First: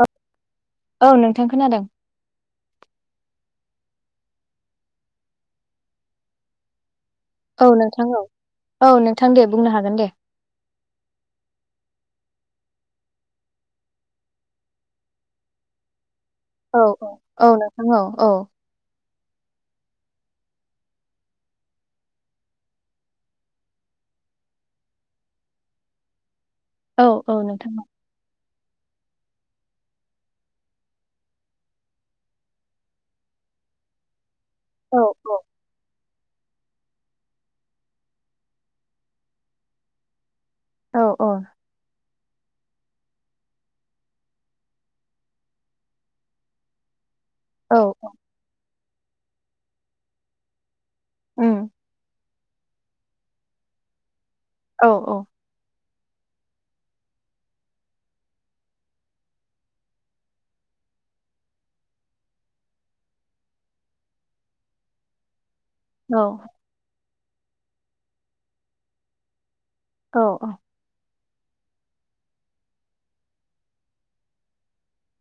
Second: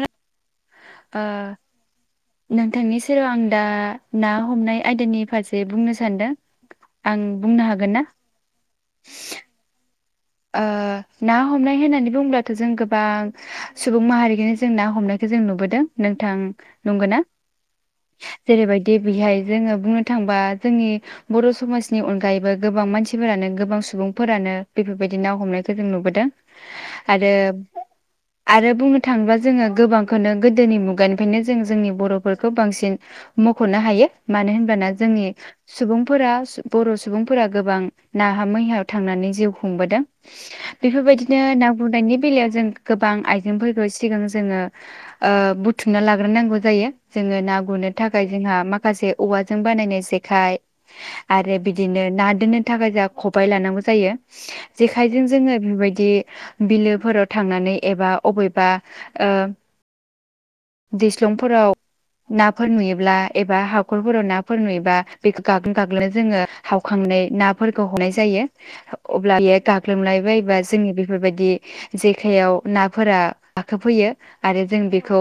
औ औ नोंथां ओ खोनादों। नोंथांनि सेराव आं दा ना हमनाय आयदानि फारसे बुंनो सानदों। आं औ बुंनो हागोन नोंथां ना? औ औ नोंथां दे बुंनो हागोन। दे ओ ना हमनाय होननानै बुंब्लाथ जों गोबां सुबुं माहारिखौनो जों ना हमनायखौ जों नुबोदों नों औ औ औ नोंथां औ औ। बिहाय जोङो बुंनो थांबा जोंनि बर' समाजनि अनगायैबो गोबां मानसिफोरानो गोबां सुबुंफोरानो बेफोर बेबायदि ना हमनायखौ जों नुबोदों। औ औ आरो नोंथां औ। आरो बुंनो थाङोब्ला जोङो गोबांखौनो गोदोनि मुगानिफ्रायनो जों जोंनि बर'फोरखौ बांसिन मख'नो हायो। मानो होनबाना औ जोंनि औ सुबुं सुबुं फोर बर' सुबुंफोरा गोबां नाहा मैहायाव थांनानै जिउ खुंबोदों। औ औ बेफोरबायदिनो ना गुरनायनि बबेलायाव जों गोबां आइजेंफोरखौ सिगां जोङो ओ बुथुमना लाग्रोनांगौ जायो। जोङो ना औ गुरनो औ थाखाय जोंहा माख माखासे औवाजों बानायनाय जेखाय आरो उम बिदिनो ना बिनो थाखाय जाहा खबाइ लानांगौ जायो। औ औ जेखायजों जोङो बेबायदि दि बिलोफोराव थांनानै एबा अबेबा ओ दैस्लंफोराव नाफोर नुयोब्ला एबा हाखरफोराव नाफोर नुयोबा बेख गागोम गागोमनो औ जोङो हावखांनाय नाफोरखौ हनाय जायो अब्ला औ गाग्लोबलायबायायोबा जोंनि बे बेफोरबायदि जेखायाव नाफोरा गाखोफैयो आरो जों बेखौ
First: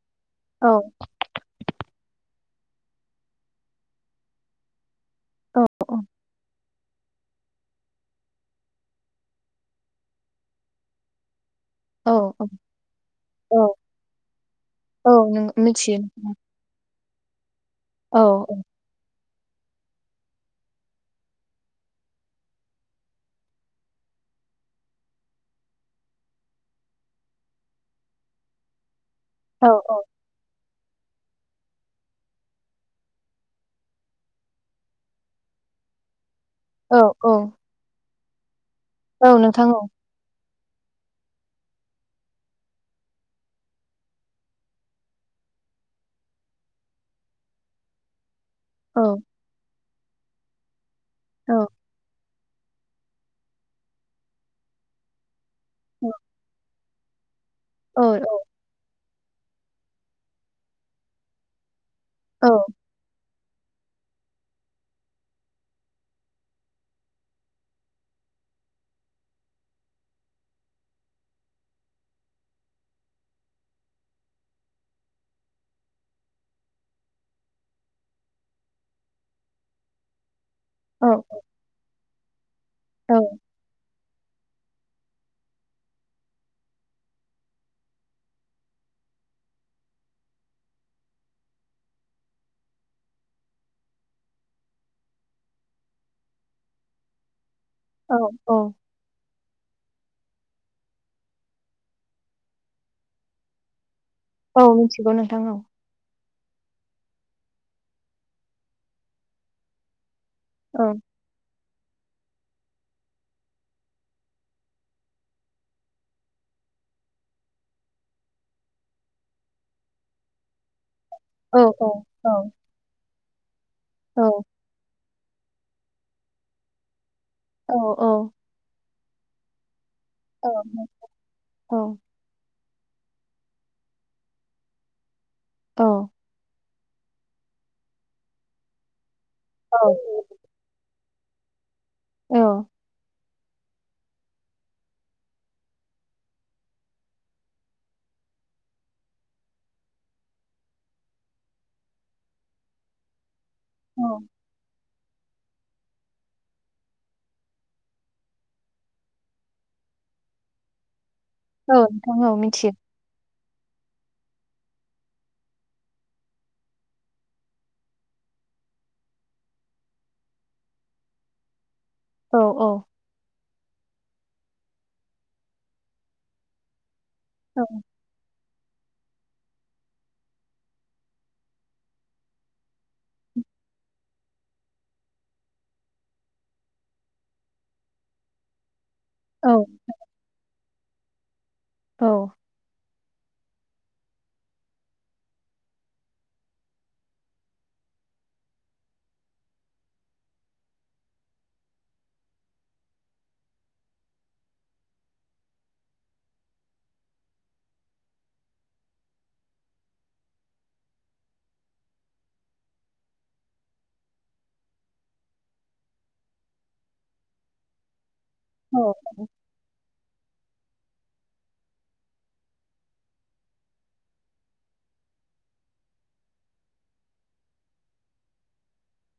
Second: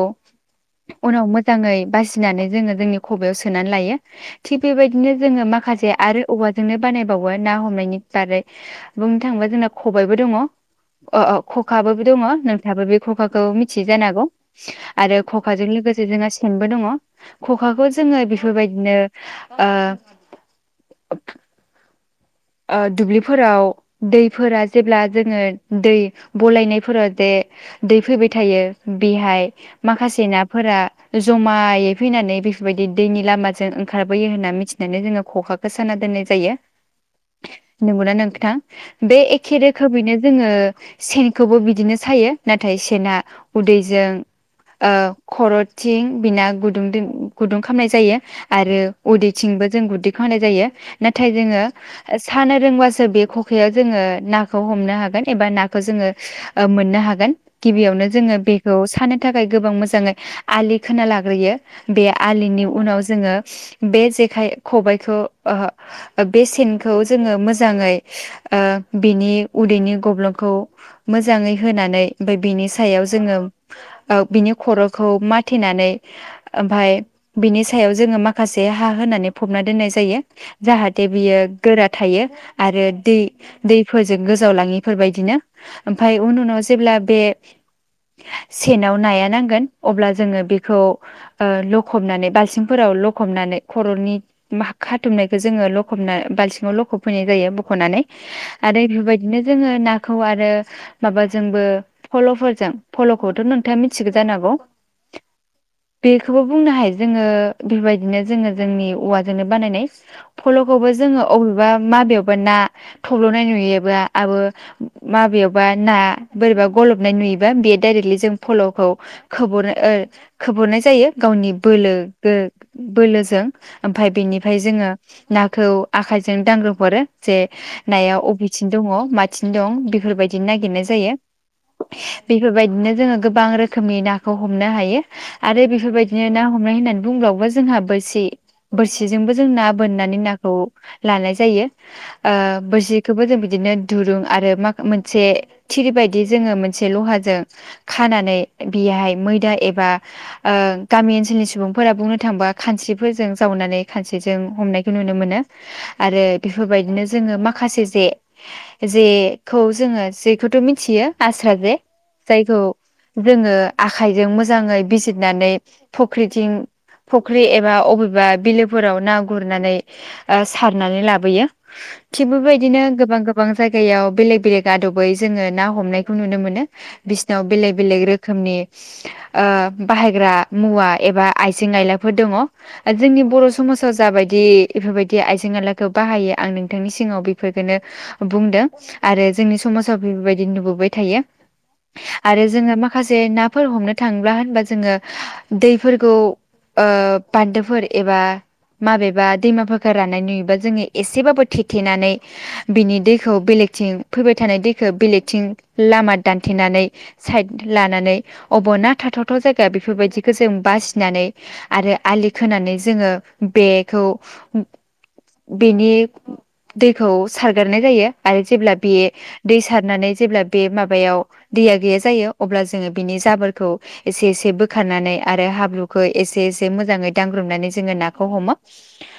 औ उनाव मोजाङै बासिनानै जोङो जोंनि खबयाव सोनानै लायो थिग बेबायदि बिदिनो जोङो माखासे आरो औवा जोंनो बानायबावो ना हमनायनि बारै बुंनो थाङोबा जोंना खबायबो दङ औ औ खखाबो औ दङ नोंथाङाबो बे खखाखौ औ मिथियो जानो हागौ औ आरो नों खखाजों मिथियो लोगोसे जोंहा सेनबो दङ खखाखौ औ जोङो औ बेफोरबायदिनो ओ ओ दुब्लिफोराव दैफोरा जेब्ला जोङो दै बलायनायफोराव जे दै फैबाय थायो बेहाय औ माखासे ना फोरा जमायै फैनानै बेफोरबायदि दैनि लामाजों ओंखारबोयो होन्ना मिथिनानै जोङो खखाखौ साना दोननाय जायो औ औ [unintelligible] बे औ एखे नोंथां औ रोखोमैनो जोङो सेनखौबो बिदिनो सायो नाथाय सेनना उदैजों खर'थिं बिना गुदुं गुदुं खालामामनाय जायो आरो औ उदैथिंबो जों गु्देखौ होनाय जायो नाथाय जोङो औ सानो रोंबासो बे खखायाव जोङो नाखौ हमनो हागोन एबा ना खौ जोङो ओ मोननो हा हागोन औ गिबियावनो जोङो बेखौ सानो थाखाय गोबां मोजाङै आलि खोना लाग्रोयो बे आलिनि उनाव जोङो बे जेखाय खबायखौ ओहो बे सेन खौ जोङो मोजाङै ओ बिनि उदैनि गब्लंखौ मोजाङै होनानै ओमफाय बिनि सायाव जोङो ओ बिनि खर'खौ माथिनानै ओमफाय बिनि सायाव जोङो माखासे हा होनानै फबना दोननाय जायो जाहाथे बियो थायो आरो औ दै दै फोजों गोजावलाङिफोरबायदिनो ओमफाय उन उनाव जेब्ला बे सेनाव नाया नांगोन अब्ला जोङो बेखौ ओ लखबनानै बाल्सिंफोराव लखबनानै खर'नि खाथुमनायखौ जोङो लखबना बालथिं लखब फैनाय जायो खनानै औ आरो बेफोरबायदिनो जोङो नाखौ आरो माबाजोंबो फल'फोरजों फल'खौथ' नोंथाङा मि थिगौ जांनो हागौ औ मिथिगौ नोंथां औ बि बेखौबो बुंनो हायो जोङो बेबायदिनो जोङो जोंनि औवाजोंनो बानायनाय। औ फल'खौबो जोङो। बबेबा माबेयावबा ना थब्ल'नाय नुयोबा आबो माबेयावबा ना बोरैबा गलबनाय नुयोबा बे डाइरेक्टलि जों फल'खौ खोबहरो ओ- खोबहरनाय जायो। गावनि औ औ बोलो औ गो बोलो। ओमफाय औ बेनिफ्राय जोङो। नाखौ आखाइजों दांग्रोब हरो। जे नाया अबेथिं दङ। माथिं दं बि बेफोरबायदिनो नागिरनाय जायो बेफोरबायद नो जोङो गोबां रोखोमनि नाखौ हमनो हायो। आरो औ बेफोरबायदिनो ना हमनाय होननानै। बुंबावब्ला जोंहा बोरसि बोरसि जोंबो जों ना औ बोननानै नाखौ। लानाय जायो। ओ- औ बोरसिखोबो जों बिदिनो दुरुं आरो मोनसे थिर बायदि जोङो मोनसे लहाजों खानानै बेहाय मैदा एबा ओ-गामि ओनसोलनि सुबुंफोरा बुंनो थांबा खानस्रिफोरजों। जावनानै औ खानसेजों हमनाय नुनो मोनो आरो बेफोरबायदिनो जोङो माखासे जे जेखौ जोङो जेखौथ' मिथियो? आस्रा जे औ नोंथां औ जायखौ। मिथियो रोङो आखायजों मोजाङै बिजिरनानै फख्रिथिं फख्रि एबा अबेबा बिलोफोराव ना गुरनानै। ओ- सारनानै लाबोयो। थिग औ औ बेबायदिनो गोबां गोब गोबां जायगायाव बेलेग बेलेग आदबै जोङो ना हमनायखौ नुनो मोनो। बिसिनाव औ बेलेग बेलेग रोखोमनि ओ-बाहायग्रा मुवा एबा आइजें आयलाफोर दङ जोंनि बर' समाजाव जाबायदि बेफोरबायदि दि आइजें आलाखौ बाहायो आं नोंथांनि सिगाङाव बेफोरखौनो बुंदों। आरो औ जोंनि समाजावबो बेबायदि नुबोबाय। थायो औ आरो जोङो माख माखासे नाफोर हमनो थाङोब्ला होनबा जोङो दैफोरखौ ओ- बान्दोफोर एबा माबेबा दैमाफा फोरानानै बा जोङो एसेबाबो थेथेनानै बिनि दैखौ बेलेगथिं फैबाय थानाय दैखौ बेलेगथिं लामा दानथेनानै साइड लानानै अबाव ना थाथावथाव जायगा बेफोरबायदिखौ जों बासिनानै आरो आलि खोनानै जोङो बेखौ बेनि दैखौ सारगारनाय जायो आरो जेब्ला बे दै सारनानै जेब्ला बे मा बायाव दैया गैया जायो अब्ला जोङो बिनि जाबोरखौ एसे एसे बोखारनानै आरो हाब्रुखौ एसे एसे मोजाङै दांग्रोमनानै जोङो नाखौ हमो।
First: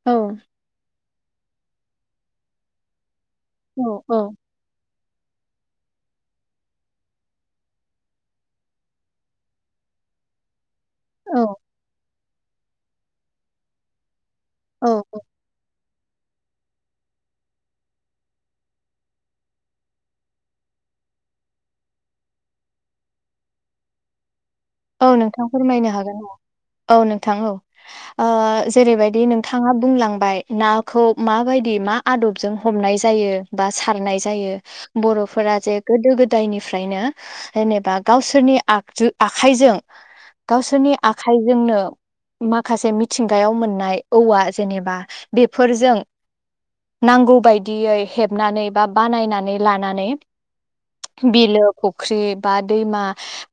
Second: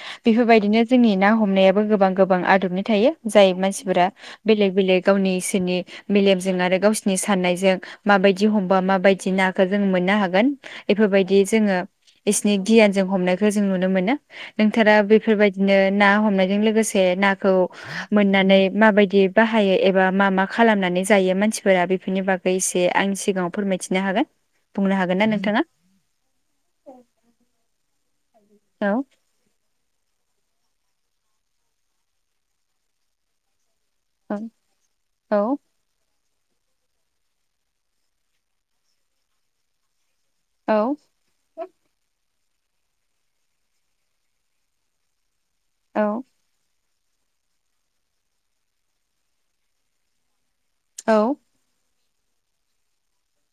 औ बेफोरबायदिनो जोंनि ना ह मनायाबो गोबां गोबां आदबनि थायो। जाय औ मानसिफोरा बेलेग बेलेग गावनि इसोरनि मेलेमजों आरो गावसिनि सान्नायजों माबायदि हमबा माबायदि नाखौ जों मोननो हागोन बेफोरबायदि औ जोङो इसे एनै गियान जों हमनायखौ जों नुनो मोनो। औ नोंथारा बि दिनो ना हमनायजों लोगोसे नाखौ मोननानै माबायदि बाहायो एबा मा मा खालामनानै जायो मानसिफोरा बेफोरनि बागै एसे आंनि सिगाङाव फोरमायथिनो हागोन? बुंनो औ हागोन ना नोंथां नोंथाङा फोरमायनो हागोन। औ औ नोंथां ओ औ जेरैबायदि नोंथाङा बुं लांबाय नाखौ माबायदि मा आदबजों हमनाय जायो बा सारनाय औ जायो औ बर'फोरा जे गोदो गो दायनिफ्रायनो जेनेबा गावसोरनि आगजु आ खाइजों गावसोरनि औ आखाइजोंनो माखासे मिथिंगायाव मोननाय औवा जेनेबा बेफोरजों औ नांगौ बायदियै हेबनानै बा बानायनानै लानानै औ बिलो फु ख्रि बा दैमा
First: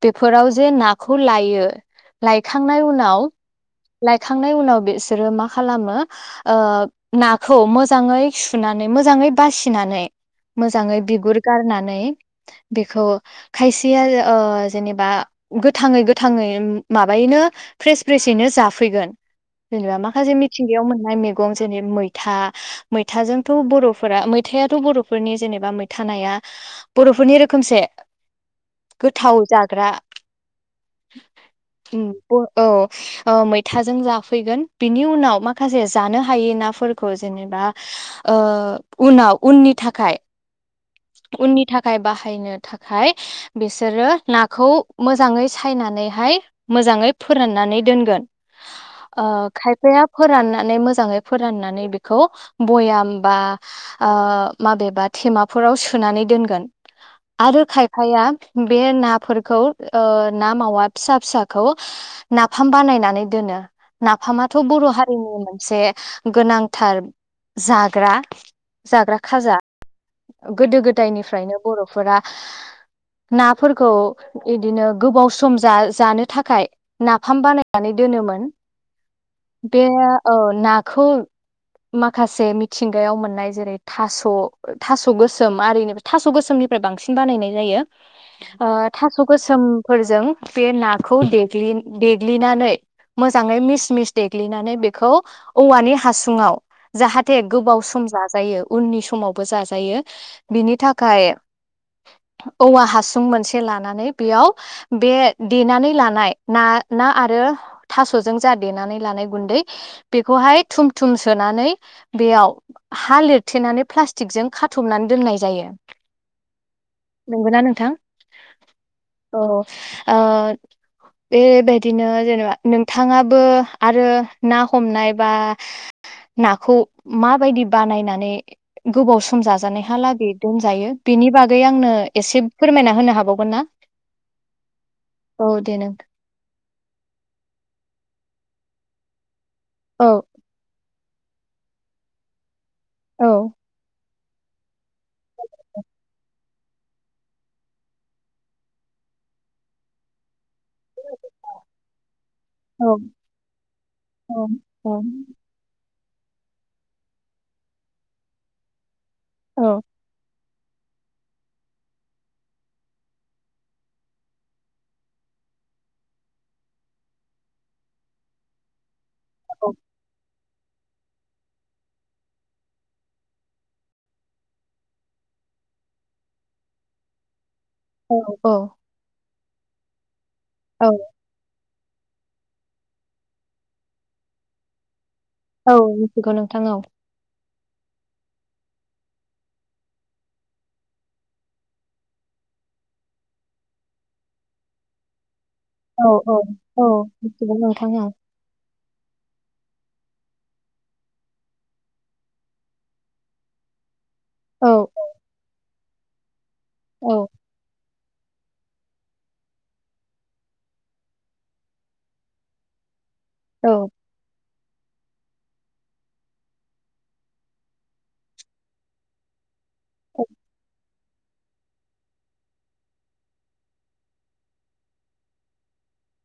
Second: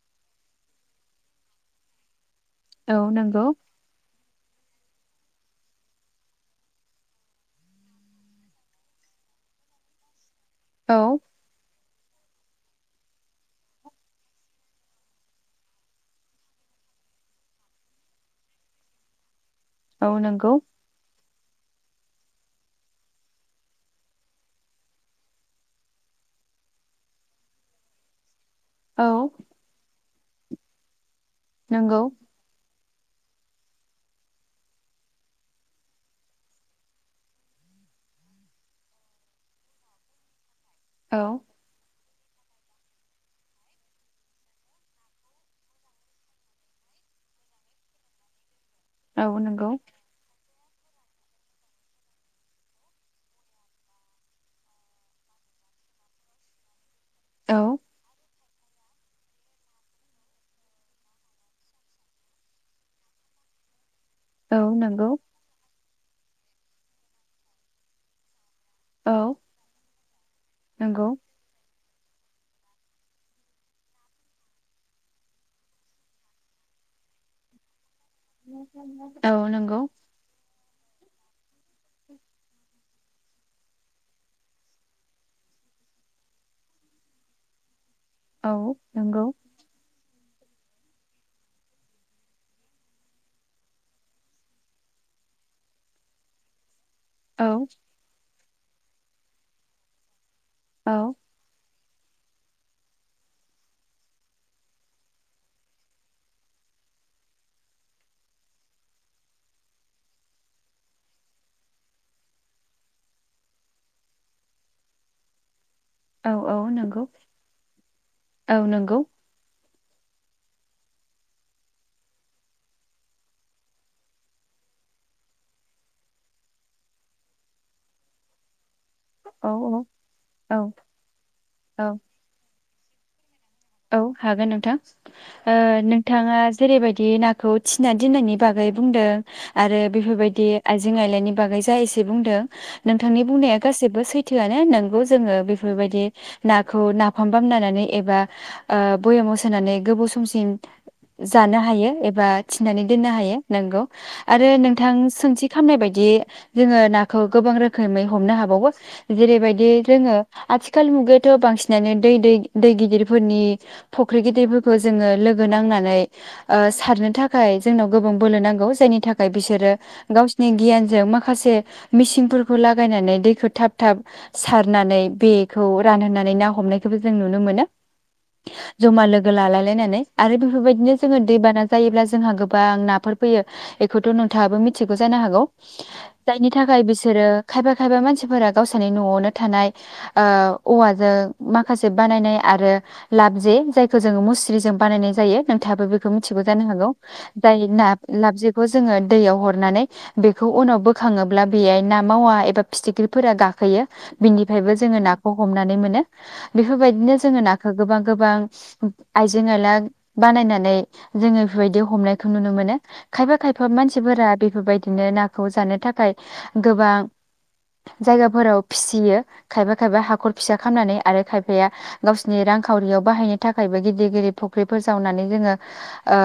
बेफोराव जे नाखौ लायो लायखांनाय औ उनाव नंगौ लाय खांनाय उनाव बिसोरो मा खालामो ओ नाखौ मोजाङै सुनानै मोजाङै बासिनानै औ मोजाङै बिगुर गारना नै बेखौ खायसेया ओ जेनेबा गोथाङै गोथाङै माबायैनो फ्रेस फ्रेसयैनो जाफैगोन। जेनेबा औ माखासे नंगौ मिथिंगायाव मोननाय मे गं जेनेबा मैथा मैथाजोंथ' बर'फोरा मैथायाथ' बर'फोरनि जेनेबा मैथा नाया बर'फोरनि रोखोमसे औ गोथाव जाग्रा नंगौ उम ओ औ ओ मैथाजों जाफैगोन बिनि उनाव माखासे जानो हायै नाफोरखौ जेनेबा ओ उनाव उननि थाखाय औ उननि थाखाय बा बाहायनो थाखाय बिसोरो नाखौ मोजाङै सायनानैहाय मोजाङै फोराननानै दोनगोन ओ औ नंगौ खायफाया फोरानना नै मोजाङै फोराननानै बेखौ भयाम बा ओ माबेबा थेमाफोराव सोनानै दोनगोन आरो औ खायफाया बे नाफोरखौ ओ ना मावा फिसा फिसाखौ नाफाम बानायनानै दोनो नाफामाथ' औ बर' नंगौ हारिनि मोनसे गोनांथार जाग्रा औ जाग्रा खाजा गोदो नंगौ गोदायनिफ्रायनो बर' फोरा नाफोरखौ इदिनो गोबाव सम जा जानो थाखाय नाफाम बानायनानै दोनोमोन औ नंगौ बे ओ ना खौल माखासे मिथ थिंगायाव मोननाय जेरै थास' थास' गोसोम आरि इनि थास' गोसोमनिफ्राय बांसिन बानायनाय जायो ओ औ थास' नंगौ गोसोम फोरजों बे नाखौ देग्लिनानै मोजाङै मिस मिस देग्लिनानै बेखौ औवानि हासुङाव जाहाथे औ गोबाव सम जाग जायो उननि समावबो जाजायो बिनि औ थाखाय औवा हासुं मोनसे से लानानै बेयाव बे देनानै लानाय ना ना आरो थास'जों जा देनानै लानाय गुन्दै बेखौहाय थुम थुम सोनानै बेयाव हा लिरथेनानै प्लास्टिकजों खाथबनान दोननाय जायो औ औ नंगौ ना नोंथां औ नोंगौ अ ओ बेबायदिनो जेनेबा नोंथाङाबो आरो ना हमनाय बा नाखौ माबायदि बानायनानै गोबाव सम औ औ जाजानायहालागै औ दोनजायो बेनि बागै औ आंनो एसे फोरमायना होनो हाबावगोन ना औ हागोन नोंथां औ ओ दे नों नोंथाङा जेरैबायदि नाखौ थिना दोननायनि बागै बुंदों आरो औ बेफोरबायदि आयज जें-आइलायनि बागै जा एसे बुंदों नोंथांनि औ बुंनाया गासिबो सैथ सैथोआनो नोंगौ ज जोङो बेफोरबायदि नाखौ नाफाम बामनायनानै एबा ओ भयामाव सोनानै गोबाव समसिम जानो हायो एबा औ थिनानै दोननो हायो नोंगौ औ आरो औ नोंथां सोंथि खामनाय बायद दि जोङो नाखौ गोबां रोखोमै हमनो हाबावो। औ जेरैबायदियै जोङो आथिखाल मुगायावथ' बांसिनानो दै दै दै गिदिर फोरनि फुख्रि गिदिरफोरखौ जोङो लोगो नांनानै ओ सारनो थाखाय जोंनाव गोबां बोलो नांगौ जायनि थाख खाय बिसोरो गाव नि गियानजों माखासे मिचिनफोरखौ लागायनानै दैखौ थाब थाब सारनानै बेखौ रानहोनानै ना हमनायखौबो जों नुनो मोनो। औ औ। गो लालाय लायनानै आरो औ बेफोरबायदिनो जोङो दैबाना जायोब्ला जोंहा गोबां नाफोर फैयो बेखौथ' नोंथाङाबो मिथिगौ जा जानो हागौ। औ मिथिगौ जायनि नोंथां औ थाखाय बिसोरो खायफा खायफा मानसिफोरा गावसानि न'आवनो थानाय ओ औवाजों माखासे बानायनाय आरो लाब जे जायखौ जोङो मुस्रिजों बानायनाय जायो। नोंथाबो औ बेखौ औ मिथिगौ जानो औ हागौ। मिथिगौ जाय ना नोंथां औ लाब जेखौ जोङो दैयाव हरनानै बेखौ उनाव बोखाङोब्ला बेहाय ना मावा एबा फिथिख्रिफोरा गाखोयो। औ बिनिफ्रायबो जोङो नाखौ हमनानै मोनो। [inaudible] बेफोरबायदिनो औ जोङो नाख गोबां गोबां आइजें-आयला बानायनानै जोङो बेबायदि हमनायखौ नुनो मोनो। खायफा खायफा औ मानसिफोरा बेफोरबायदिनो नाखौ जानो थाखाय गोबां जायगाफोराव फिसियो। खायफा खायबा हाखर फिसा खालामनानै आरो खायफाया गाव नि रांखावरियाव बाहायनो थाखायबो गिदिर गिदिर फुख्रिफोर जावनानै जोङो ओ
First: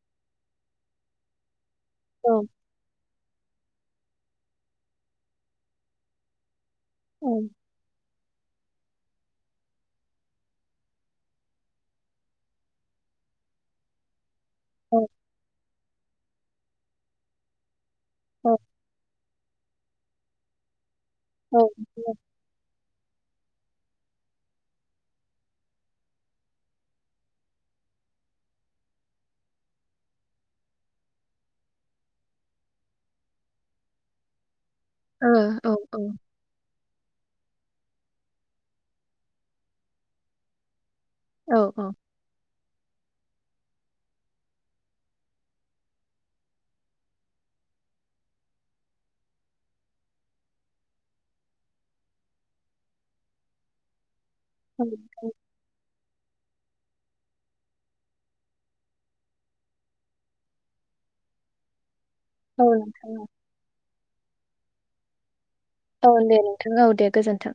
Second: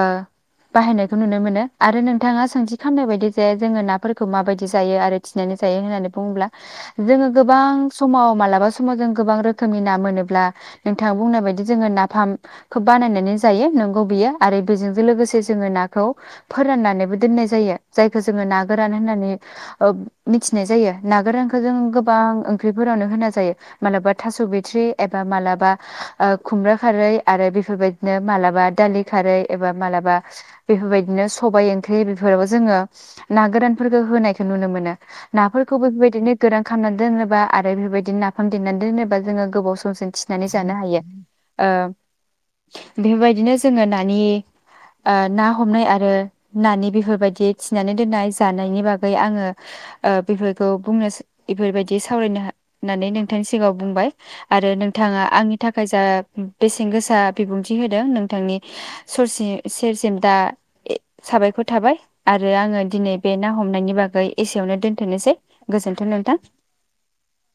बाहायनायखौ नुनो मोनो। आरो औ नोंथाङा सोंथि खालामनाय बायदि जे जोङो नाफोरखौ माबायदि जायो आरो थिनानै जायो होननानै बुङोब्ला। जोङो औ गोबां समाव मालाबा समाव जों गोबां रोखोमनि ना मोनोब्ला नोंथाङा बुंनाय बायदि जोङो नाफामखौ बानायनानै जायो नंगौ बियो। आरो बेजों औ जो लोगोसे जोङो ना खौ फोराननानैबो दोननाय जायो। जायखौ जोङो ओ ना गोरान होननानै ओब मिथिनाय जायो। औ नागोरांखो जों गोबां ओंख्रि फोरानो होना जायो। मालाबा थास' बिथ्रि एबा मालाबा खुमब्रा खारै आरो बेफोरबायदिनो मालाबा दालि खारै एबा मालाबा बेफोरबायदिनो सबायाइ ओंख्रि बेफोराव जोङो ना गोरानफोरखौ होनायखौ नुनो मोन नो ना औ फोरखौबो बे बायदिनो गो खामनानै दोनोबा आरो बेफोरबायदि नाफाम देनानै दोनोबा जोङो गोबाव समसिजों थिनानै जानानै जानो हायो। औ ओ औ बेफोरबायदिनो जोङो नानि ओ ना हमनाय आरो नानि बेफोरबायदि थिनानै दोननाय जानायनि बागै आङो ओ बेफोरखौ बुंनो बेफोरबायदि सावरायनो होननानै नोंथांनि सिगाङाव बुंबाय। आरो नोंथाङा आंनि थाखाय जा बेसेन गोसा बिबुंथि होदों नोंथांनि ससे सेरसिम दा साबायखर थाबाय। आरो आङो दिनै नोंथां औ बे ना हमनायनि बाग एसेयावनो दोनथ'नोसै। औ दे नोंथां औ दे गोजोनथों।